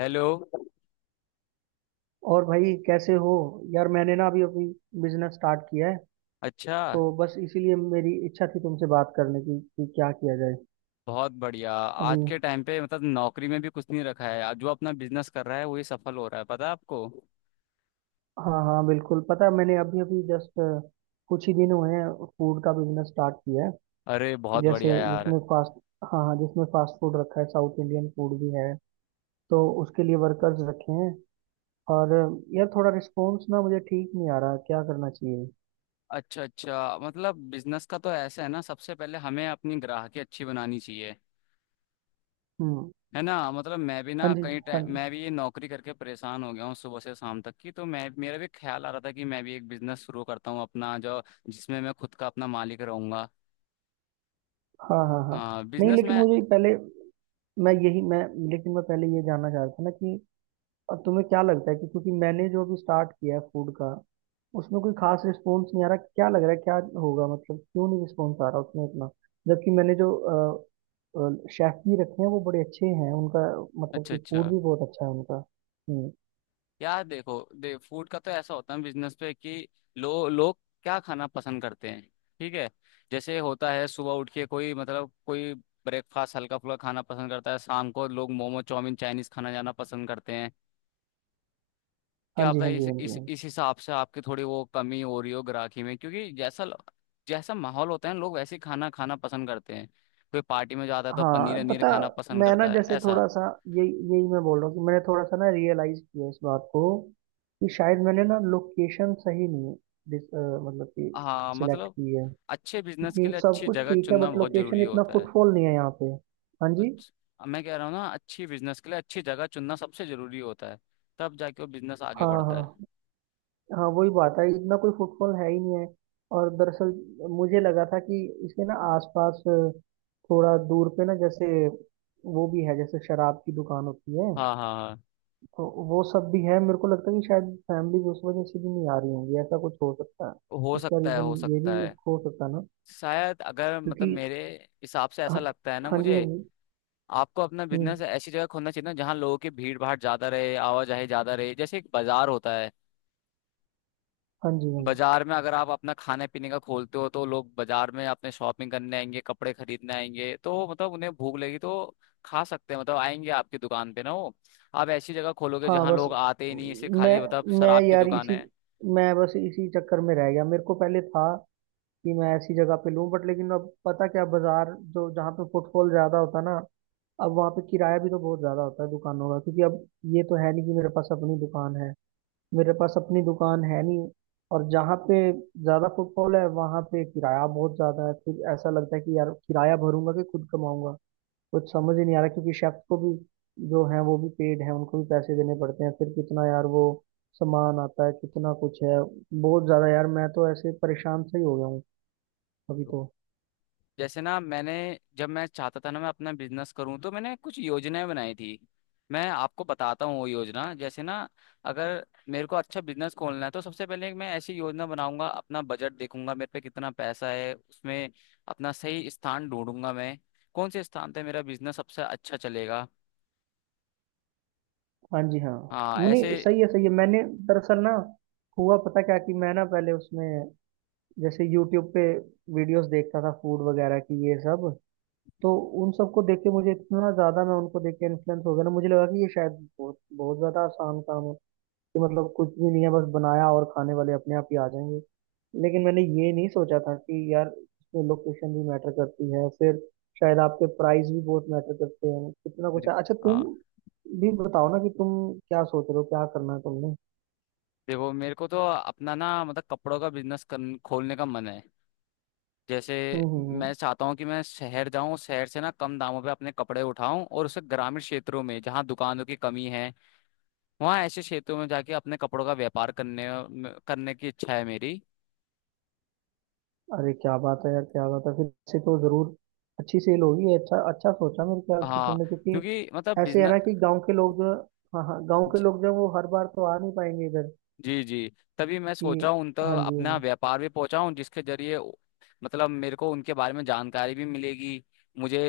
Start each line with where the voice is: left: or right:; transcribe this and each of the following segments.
left: Hello.
right: और भाई कैसे हो? यार, मैंने ना अभी अभी बिजनेस स्टार्ट किया है।
left: अच्छा।
right: तो बस इसीलिए मेरी इच्छा थी तुमसे बात करने की कि क्या किया जाए।
left: बहुत बढ़िया
right: अभी।
left: आज के टाइम पे मतलब नौकरी में भी कुछ नहीं रखा है। आज जो अपना बिजनेस कर रहा है वही सफल हो रहा है, पता है आपको।
right: हाँ हाँ, बिल्कुल पता है। मैंने अभी अभी जस्ट कुछ ही दिन हुए हैं। फूड का बिजनेस स्टार्ट किया है।
left: अरे बहुत
right: जैसे
left: बढ़िया यार।
right: जिसमें फास्ट हाँ हाँ, जिसमें फास्ट फूड रखा है, साउथ इंडियन फूड भी है। तो उसके लिए वर्कर्स रखे हैं। और यार, थोड़ा रिस्पॉन्स ना मुझे ठीक नहीं आ रहा। क्या करना चाहिए?
left: अच्छा अच्छा मतलब बिजनेस का तो ऐसा है ना, सबसे पहले हमें अपनी ग्राहकी अच्छी बनानी चाहिए,
right: हम्म।
left: है ना। मतलब मैं भी
right: हाँ
left: ना
right: जी,
left: कहीं
right: हाँ
left: टाइम
right: जी,
left: मैं भी ये नौकरी करके परेशान हो गया हूँ सुबह से शाम तक की, तो मैं, मेरा भी ख्याल आ रहा था कि मैं भी एक बिजनेस शुरू करता हूँ अपना, जो जिसमें मैं खुद का अपना मालिक रहूंगा।
right: हाँ, हाँ, हाँ।
left: हाँ,
right: नहीं,
left: बिजनेस में।
right: लेकिन मुझे पहले मैं यही मैं लेकिन मैं पहले ये जानना चाह रहा था ना, कि अब तुम्हें क्या लगता है कि क्योंकि मैंने जो अभी स्टार्ट किया है फूड का, उसमें कोई खास रिस्पॉन्स नहीं आ रहा। क्या लग रहा है, क्या होगा? मतलब क्यों नहीं रिस्पॉन्स आ रहा उसमें इतना, जबकि मैंने जो शेफ भी रखे हैं वो बड़े अच्छे हैं उनका, मतलब
left: अच्छा
right: कि फूड
left: अच्छा।
right: भी बहुत अच्छा है उनका। हम्म।
left: यार देखो दे फूड का तो ऐसा होता है बिजनेस पे कि लो लोग क्या खाना पसंद करते हैं। ठीक है। जैसे होता है सुबह उठ के कोई मतलब कोई ब्रेकफास्ट हल्का फुल्का खाना पसंद करता है, शाम को लोग मोमो चाउमीन चाइनीज खाना जाना पसंद करते हैं।
right: हाँ
left: क्या
right: जी,
left: आपका
right: हाँ
left: इस
right: जी, हाँ जी,
left: इस
right: हाँ जी।
left: इस हिसाब से आपकी थोड़ी वो कमी हो रही हो ग्राहकी में, क्योंकि जैसा जैसा माहौल होता है लोग वैसे ही खाना खाना पसंद करते हैं। कोई पार्टी में जाता है तो पनीर
right: हाँ
left: वनीर
right: पता,
left: खाना पसंद
right: मैं ना
left: करता है,
right: जैसे
left: ऐसा।
right: थोड़ा सा, यही यही मैं बोल रहा हूँ, कि मैंने थोड़ा सा ना रियलाइज किया इस बात को, कि शायद मैंने ना लोकेशन सही नहीं मतलब कि
left: हाँ
right: सिलेक्ट
left: मतलब
right: की है।
left: अच्छे बिजनेस के
right: क्योंकि
left: लिए
right: सब
left: अच्छी
right: कुछ
left: जगह
right: ठीक है,
left: चुनना
right: बट
left: बहुत
right: लोकेशन
left: जरूरी
right: इतना
left: होता है।
right: फुटफॉल नहीं है यहाँ पे। हाँ जी,
left: मैं कह रहा हूँ ना अच्छी बिजनेस के लिए अच्छी जगह चुनना सबसे जरूरी होता है, तब जाके वो बिजनेस आगे
right: हाँ,
left: बढ़ता है।
right: हाँ। हाँ वही बात है, इतना कोई फुटफॉल है ही नहीं है। और दरअसल मुझे लगा था कि इसके ना आसपास थोड़ा दूर पे ना, जैसे वो भी है, जैसे शराब की दुकान होती है,
left: हाँ हाँ हाँ।
right: तो वो सब भी है। मेरे को लगता है कि शायद फैमिली उस वजह से भी नहीं आ रही होंगी, ऐसा कुछ हो सकता है।
left: हो
right: इसका
left: सकता है
right: रीजन
left: हो
right: ये
left: सकता
right: भी एक
left: है।
right: हो सकता है ना।
left: शायद अगर मतलब
right: क्योंकि
left: मेरे हिसाब से ऐसा
right: हाँ,
left: लगता है ना
right: हाँ जी, हाँ
left: मुझे,
right: जी।
left: आपको अपना
right: हम्म,
left: बिजनेस ऐसी जगह खोलना चाहिए ना जहाँ लोगों की भीड़ भाड़ ज्यादा रहे, आवाजाही ज्यादा रहे, जैसे एक बाजार होता है।
right: हाँ जी, हाँ जी।
left: बाजार में अगर आप अपना खाने पीने का खोलते हो तो लोग बाजार में अपने शॉपिंग करने आएंगे, कपड़े खरीदने आएंगे, तो मतलब उन्हें भूख लगी तो खा सकते हैं, मतलब आएंगे आपकी दुकान पे ना। वो आप ऐसी जगह खोलोगे
right: हाँ
left: जहाँ
right: बस,
left: लोग आते ही नहीं, इसे
right: मैं
left: खाली मतलब
right: मैं
left: शराब की
right: यार
left: दुकान
right: इसी
left: है।
right: मैं बस इसी चक्कर में रह गया। मेरे को पहले था कि मैं ऐसी जगह पे लूं, बट लेकिन अब पता क्या, बाजार जो जहाँ पे फुटफॉल ज्यादा होता है ना, अब वहाँ पे किराया भी तो बहुत ज्यादा होता है दुकानों का। क्योंकि अब ये तो है नहीं कि मेरे पास अपनी दुकान है। मेरे पास अपनी दुकान है नहीं। और जहाँ पे ज्यादा फुटफॉल है वहां पे किराया बहुत ज्यादा है। फिर ऐसा लगता है कि यार किराया भरूंगा कि खुद कमाऊंगा? कुछ समझ ही नहीं आ रहा। क्योंकि शेफ को भी, जो है वो भी पेड है, उनको भी पैसे देने पड़ते हैं। फिर कितना यार वो सामान आता है, कितना कुछ है, बहुत ज्यादा यार। मैं तो ऐसे परेशान सही हो गया हूँ अभी तो।
left: जैसे ना मैंने, जब मैं चाहता था ना मैं अपना बिजनेस करूं तो मैंने कुछ योजनाएं बनाई थी। मैं आपको बताता हूँ वो योजना, जैसे ना अगर मेरे को अच्छा बिजनेस खोलना है तो सबसे पहले मैं ऐसी योजना बनाऊंगा, अपना बजट देखूंगा मेरे पे कितना पैसा है उसमें, अपना सही स्थान ढूंढूंगा मैं, कौन से स्थान पे मेरा बिजनेस सबसे अच्छा चलेगा।
right: हाँ जी, हाँ।
left: हाँ ऐसे।
right: नहीं, सही है, सही है। मैंने दरअसल ना, हुआ पता क्या कि मैं ना पहले उसमें, जैसे यूट्यूब पे वीडियोस देखता था फूड वगैरह की, ये सब, तो उन सबको देख के मुझे इतना ज्यादा मैं उनको देख के इन्फ्लुएंस हो गया ना। मुझे लगा कि ये शायद बहुत बहुत ज्यादा आसान काम है, कि मतलब कुछ भी नहीं है, बस बनाया और खाने वाले अपने आप ही आ जाएंगे। लेकिन मैंने ये नहीं सोचा था कि यार इसमें लोकेशन भी मैटर करती है, फिर शायद आपके प्राइस भी बहुत मैटर करते हैं, कितना कुछ है। अच्छा तुम
left: हाँ।
right: भी बताओ ना, कि तुम क्या सोच रहे हो, क्या करना है तुमने?
left: देखो मेरे को तो अपना ना मतलब कपड़ों का बिजनेस खोलने का मन है। जैसे
right: हम्म, हम्म,
left: मैं चाहता हूँ कि मैं शहर जाऊँ, शहर से ना कम दामों पे अपने कपड़े उठाऊं और उसे ग्रामीण क्षेत्रों में जहाँ दुकानों की कमी है, वहाँ ऐसे क्षेत्रों में जाके अपने कपड़ों का व्यापार करने करने की इच्छा है मेरी।
right: अरे क्या बात है यार, क्या बात है! फिर से तो जरूर अच्छी सेल होगी। अच्छा अच्छा सोचा मेरे ख्याल से
left: हाँ,
right: तुमने, क्योंकि
left: क्योंकि मतलब
right: ऐसे है ना
left: बिजनेस।
right: कि गांव के लोग जो हाँ हाँ, गांव के
left: जी
right: लोग जो हैं, वो हर बार तो आ नहीं पाएंगे इधर।
left: जी जी, तभी मैं
right: कि
left: सोचा हूँ उन
right: हाँ
left: तक
right: जी,
left: अपना
right: हाँ
left: व्यापार भी पहुँचाऊँ जिसके जरिए मतलब मेरे को उनके बारे में जानकारी भी मिलेगी मुझे।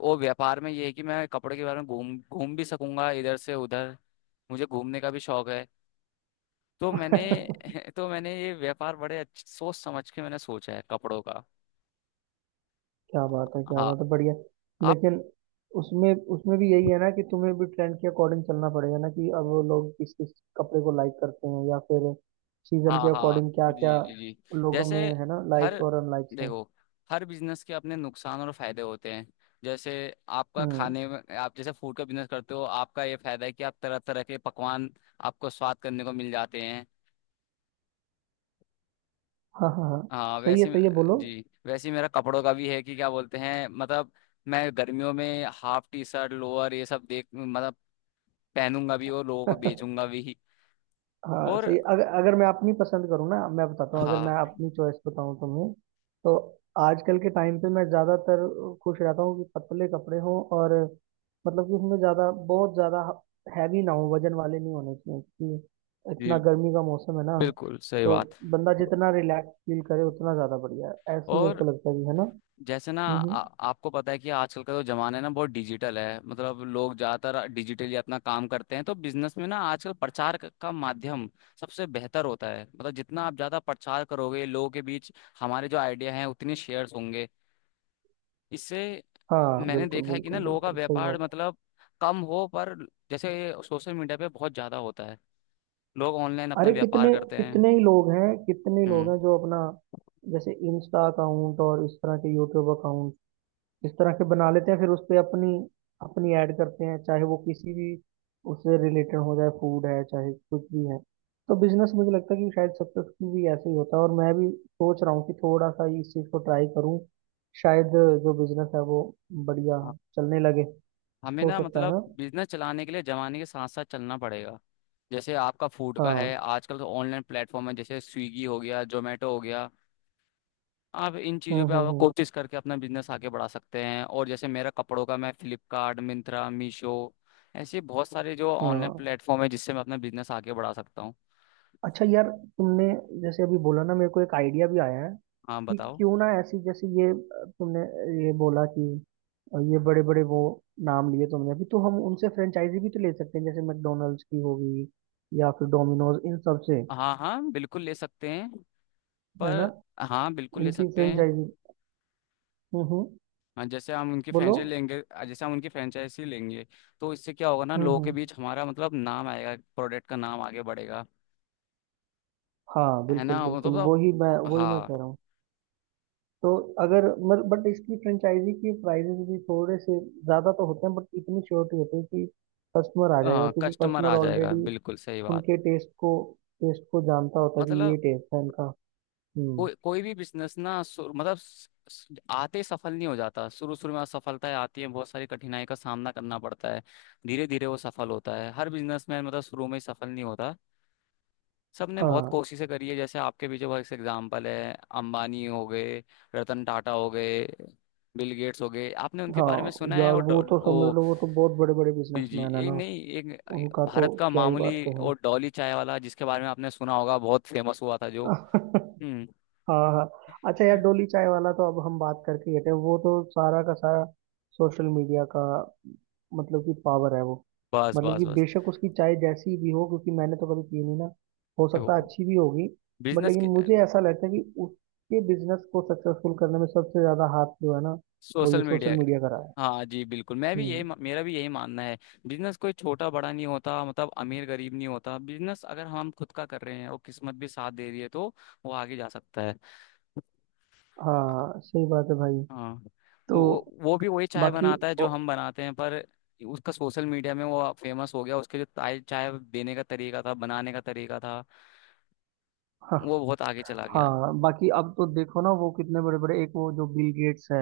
left: वो व्यापार में ये है कि मैं कपड़े के बारे में घूम घूम भी सकूंगा इधर से उधर, मुझे घूमने का भी शौक है। तो मैंने
right: जी।
left: तो मैंने ये व्यापार बड़े अच्छे सोच समझ के मैंने सोचा है कपड़ों का।
right: क्या बात है, क्या
left: हाँ
right: बात है, बढ़िया।
left: आप
right: लेकिन उसमें उसमें भी यही है ना, कि तुम्हें भी ट्रेंड के अकॉर्डिंग चलना पड़ेगा ना, कि अब वो लोग किस किस कपड़े को लाइक करते हैं, या फिर सीजन
left: हाँ
right: के
left: हाँ
right: अकॉर्डिंग क्या
left: जी
right: क्या
left: जी जी।
right: लोगों
left: जैसे
right: में है ना,
left: हर
right: लाइक्स और अनलाइक्स हैं।
left: देखो हर बिजनेस के अपने नुकसान और फायदे होते हैं। जैसे आपका
right: हम्म,
left: खाने में आप जैसे फूड का बिजनेस करते हो, आपका ये फायदा है कि आप तरह तरह के पकवान, आपको स्वाद करने को मिल जाते हैं।
right: हाँ, हाँ, हाँ,
left: हाँ
right: सही है, सही है, बोलो।
left: जी वैसे ही मेरा कपड़ों का भी है कि क्या बोलते हैं मतलब, मैं गर्मियों में हाफ टी शर्ट लोअर ये सब देख मतलब पहनूंगा भी और लोगों को बेचूंगा भी।
right: हाँ
left: और
right: सही, अगर अगर मैं अपनी पसंद करूँ ना, मैं बताता हूँ, अगर
left: हाँ
right: मैं अपनी चॉइस बताऊँ तुम्हें, तो आजकल के टाइम पे मैं ज़्यादातर खुश रहता हूँ कि पतले कपड़े हों, और मतलब कि उसमें ज़्यादा बहुत ज़्यादा हैवी ना हो, वजन वाले नहीं होने चाहिए, क्योंकि इतना
left: जी
right: गर्मी का मौसम है ना।
left: बिल्कुल सही
right: तो
left: बात।
right: बंदा जितना रिलैक्स फील करे उतना ज़्यादा बढ़िया है, ऐसे ही मेरे
left: और
right: को लगता है, कि है ना? हम्म,
left: जैसे ना आपको पता है कि आजकल का जो जमाना है ना बहुत डिजिटल है, मतलब लोग ज्यादातर डिजिटली अपना काम करते हैं। तो बिजनेस में ना आजकल प्रचार का माध्यम सबसे बेहतर होता है, मतलब जितना आप ज्यादा प्रचार करोगे लोगों के बीच हमारे जो आइडिया हैं उतने शेयर्स होंगे इससे।
right: हाँ
left: मैंने
right: बिल्कुल,
left: देखा है कि
right: बिल्कुल,
left: ना लोगों का
right: बिल्कुल सही
left: व्यापार
right: बात है।
left: मतलब कम हो, पर जैसे सोशल मीडिया पे बहुत ज्यादा होता है, लोग ऑनलाइन अपना
right: अरे
left: व्यापार
right: कितने
left: करते हैं।
right: कितने ही लोग हैं, कितने ही लोग
left: हम्म।
right: हैं जो अपना, जैसे इंस्टा अकाउंट और इस तरह के यूट्यूब अकाउंट इस तरह के बना लेते हैं, फिर उस पे अपनी अपनी ऐड करते हैं, चाहे वो किसी भी उससे रिलेटेड हो जाए, फूड है चाहे कुछ भी है। तो बिजनेस मुझे लगता है कि शायद सक्सेसफुल भी ऐसे ही होता है, और मैं भी सोच रहा हूँ कि थोड़ा सा इस चीज़ को ट्राई करूँ, शायद जो बिजनेस है वो बढ़िया
left: हाँ,
right: चलने लगे,
left: हमें
right: हो
left: ना
right: सकता है
left: मतलब
right: ना।
left: बिजनेस चलाने के लिए जमाने के साथ साथ चलना पड़ेगा। जैसे आपका फूड का
right: हाँ,
left: है, आजकल तो ऑनलाइन प्लेटफॉर्म है, जैसे स्विगी हो गया, जोमेटो हो गया, आप इन चीज़ों
right: हम्म,
left: पे
right: हम्म,
left: आप
right: हम्म।
left: कोशिश करके अपना बिजनेस आगे बढ़ा सकते हैं। और जैसे मेरा कपड़ों का, मैं फ्लिपकार्ट, मिंत्रा, मीशो ऐसे बहुत सारे जो ऑनलाइन
right: हाँ
left: प्लेटफॉर्म है जिससे मैं अपना बिजनेस आगे बढ़ा सकता हूँ।
right: अच्छा यार, तुमने जैसे अभी बोला ना, मेरे को एक आइडिया भी आया है,
left: हाँ
right: कि
left: बताओ।
right: क्यों ना ऐसी जैसे ये अ, तुमने ये बोला कि ये बड़े बड़े वो नाम लिए तुमने अभी, तो हम उनसे फ्रेंचाइजी भी तो ले सकते हैं, जैसे मैकडोनल्ड्स की होगी, या फिर डोमिनोज, इन सब से,
left: हाँ हाँ बिल्कुल ले सकते हैं,
right: है ना,
left: पर। हाँ बिल्कुल ले
right: इनकी
left: सकते हैं।
right: फ्रेंचाइजी। हम्म, हम्म,
left: हाँ जैसे हम उनकी
right: बोलो।
left: फ्रेंचाइजी लेंगे। जैसे हम उनकी फ्रेंचाइजी लेंगे तो इससे क्या होगा ना,
right: हम्म,
left: लोगों के
right: हम्म।
left: बीच हमारा मतलब नाम आएगा, प्रोडक्ट का नाम आगे बढ़ेगा,
right: हाँ
left: है
right: बिल्कुल,
left: ना
right: बिल्कुल,
left: मतलब।
right: वही मैं
left: हाँ।
right: कह रहा हूँ। तो अगर मत बट इसकी फ्रेंचाइजी के प्राइजेस भी थोड़े से ज़्यादा तो होते हैं, बट इतनी श्योरिटी होती है कि कस्टमर आ जाएगा,
left: हाँ
right: क्योंकि
left: कस्टमर
right: कस्टमर
left: आ जाएगा,
right: ऑलरेडी
left: बिल्कुल सही बात।
right: उनके टेस्ट को जानता होता है, कि ये
left: मतलब
right: टेस्ट है इनका। हम्म।
left: कोई कोई भी बिजनेस ना सु- मतलब स- स- आते ही सफल नहीं हो जाता, शुरू शुरू में असफलताएं आती हैं, बहुत सारी कठिनाई का सामना करना पड़ता है, धीरे धीरे वो सफल होता है। हर बिजनेसमैन मतलब शुरू में ही सफल नहीं होता, सबने बहुत
right: हाँ,
left: कोशिशें करी है। जैसे आपके पीछे बहुत से एग्जाम्पल है, अंबानी हो गए, रतन टाटा हो गए, बिल गेट्स हो गए, आपने उनके
right: हाँ
left: बारे में सुना है।
right: यार,
left: और
right: वो तो समझ
left: वो,
right: लो वो तो बहुत बड़े बड़े
left: जी जी
right: बिजनेसमैन है
left: एक
right: ना,
left: नहीं एक
right: उनका तो
left: भारत का
right: क्या ही
left: मामूली,
right: बात
left: और डॉली चाय वाला जिसके बारे में आपने सुना होगा, बहुत फेमस हुआ था जो।
right: कहें।
left: हम्म।
right: हाँ, हाँ। अच्छा यार, डोली चाय वाला तो अब हम बात करके ही हटे, वो तो सारा का सारा सोशल मीडिया का, मतलब कि पावर है वो।
left: बस
right: मतलब
left: बस
right: कि
left: बस।
right: बेशक उसकी चाय जैसी भी हो, क्योंकि मैंने तो कभी पी नहीं ना, हो सकता है
left: देखो
right: अच्छी भी होगी, बट
left: बिजनेस
right: लेकिन
left: के,
right: मुझे ऐसा लगता है कि उसके बिजनेस को सक्सेसफुल करने में सबसे ज्यादा हाथ जो है ना, वो
left: सोशल
right: ये सोशल
left: मीडिया।
right: मीडिया का रहा है।
left: हाँ जी बिल्कुल, मैं भी यही,
right: हम्म।
left: मेरा भी यही मानना है। बिजनेस कोई छोटा बड़ा नहीं होता मतलब, अमीर गरीब नहीं होता, बिजनेस अगर हम खुद का कर रहे हैं और किस्मत भी साथ दे रही है तो वो आगे जा सकता है।
right: हाँ सही बात है भाई।
left: हाँ
right: तो
left: वो भी वही चाय
right: बाकी
left: बनाता है जो
right: ओ,
left: हम बनाते हैं, पर उसका सोशल मीडिया में वो फेमस हो गया, उसके जो चाय चाय देने का तरीका था, बनाने का तरीका था,
right: हाँ,
left: वो बहुत आगे चला गया।
right: हाँ, बाकी अब तो देखो ना, वो कितने बड़े बड़े, एक वो जो बिल गेट्स है,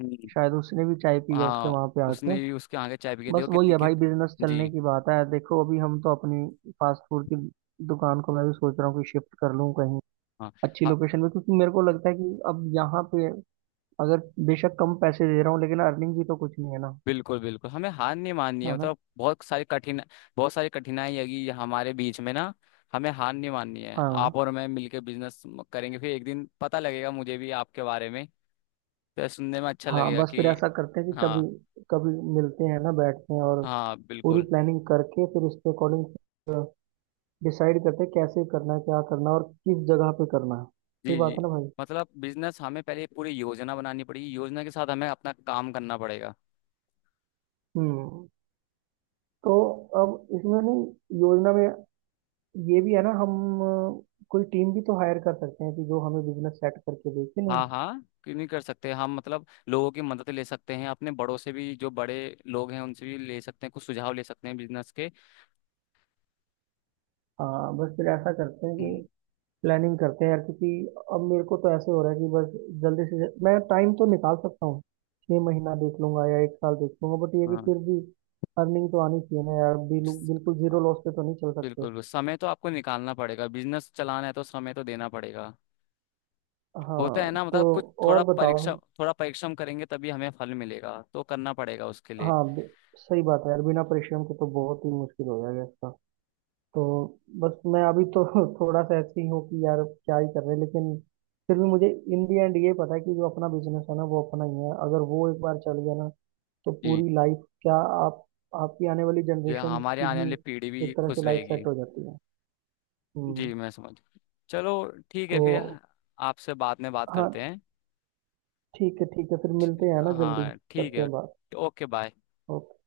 left: हम्म।
right: शायद उसने भी चाय पी है उसके
left: हाँ
right: वहां पे आके।
left: उसने भी उसके आगे चाय पी के
right: बस
left: देखो
right: वही
left: कितनी
right: है
left: कि,
right: भाई, बिजनेस चलने
left: जी।
right: की बात है। देखो अभी हम तो अपनी फास्ट फूड की दुकान को, मैं भी सोच रहा हूँ कि शिफ्ट कर लूँ कहीं अच्छी
left: हाँ
right: लोकेशन में, क्योंकि मेरे को लगता है कि अब यहाँ पे अगर बेशक कम पैसे दे रहा हूँ, लेकिन अर्निंग भी तो कुछ नहीं है ना,
left: बिल्कुल बिल्कुल, हमें हार नहीं माननी है,
right: है ना?
left: मतलब बहुत सारी कठिन, बहुत सारी कठिनाई आएगी हमारे बीच में ना, हमें हार नहीं माननी है।
right: हाँ,
left: आप और मैं मिलके बिजनेस करेंगे, फिर एक दिन पता लगेगा मुझे भी आपके बारे में, तो सुनने में अच्छा
right: हाँ।
left: लगेगा
right: बस फिर
left: कि।
right: ऐसा करते हैं कि कभी
left: हाँ
right: कभी मिलते हैं ना, बैठते हैं, और
left: हाँ
right: पूरी
left: बिल्कुल।
right: प्लानिंग करके फिर उसके अकॉर्डिंग डिसाइड करते हैं कैसे करना है, क्या करना है, और किस जगह पे करना है। सही
left: जी
right: बात
left: जी
right: है ना भाई?
left: मतलब बिजनेस हमें पहले पूरी योजना बनानी पड़ेगी, योजना के साथ हमें अपना काम करना पड़ेगा।
right: हम्म। तो अब इसमें नहीं, योजना में, ये भी है ना, हम कोई टीम भी तो हायर कर सकते हैं कि जो हमें बिजनेस सेट करके दे, कि नहीं?
left: हाँ हाँ क्यों नहीं कर सकते हम, मतलब लोगों की मदद ले सकते हैं, अपने बड़ों से भी, जो बड़े लोग हैं उनसे भी ले सकते हैं, कुछ सुझाव ले सकते हैं बिजनेस के।
right: हाँ बस फिर ऐसा करते हैं
left: हम्म।
right: कि प्लानिंग करते हैं यार, क्योंकि अब मेरे को तो ऐसे हो रहा है कि बस जल्दी से जल्दी मैं टाइम तो निकाल सकता हूँ, 6 महीना देख लूंगा या एक साल देख लूंगा, बट ये कि
left: हाँ
right: फिर भी अर्निंग तो आनी चाहिए ना यार, बिल्कुल जीरो लॉस पे तो नहीं चल सकते।
left: बिल्कुल समय तो आपको निकालना पड़ेगा, बिजनेस चलाना है तो समय तो देना पड़ेगा। होता है
right: हाँ
left: ना,
right: तो,
left: मतलब कुछ थोड़ा
right: और
left: परीक्षा
right: बताओ।
left: थोड़ा परिश्रम करेंगे तभी हमें फल मिलेगा, तो करना पड़ेगा उसके लिए।
right: हाँ, सही बात है यार, बिना परिश्रम के तो बहुत ही मुश्किल हो जाएगा इसका। तो बस मैं अभी तो थोड़ा सा ऐसे ही हूँ कि यार क्या ही कर रहे हैं, लेकिन फिर भी मुझे इन दी एंड ये पता है कि जो अपना बिजनेस है ना वो अपना ही है। अगर वो एक बार चल गया ना, तो
left: जी
right: पूरी लाइफ क्या, आप आपकी आने वाली
left: जी
right: जनरेशन
left: हमारे
right: की
left: आने
right: भी
left: वाली पीढ़ी भी
right: एक तरह से
left: खुश
right: लाइफ
left: रहेगी।
right: सेट हो जाती है।
left: जी
right: हम्म।
left: मैं समझ, चलो ठीक है
right: तो
left: फिर आपसे बाद में बात करते
right: हाँ,
left: हैं।
right: ठीक है, ठीक है। फिर मिलते हैं ना जल्दी,
left: हाँ ठीक
right: करते
left: है।
right: हैं बात।
left: Okay bye.
right: ओके।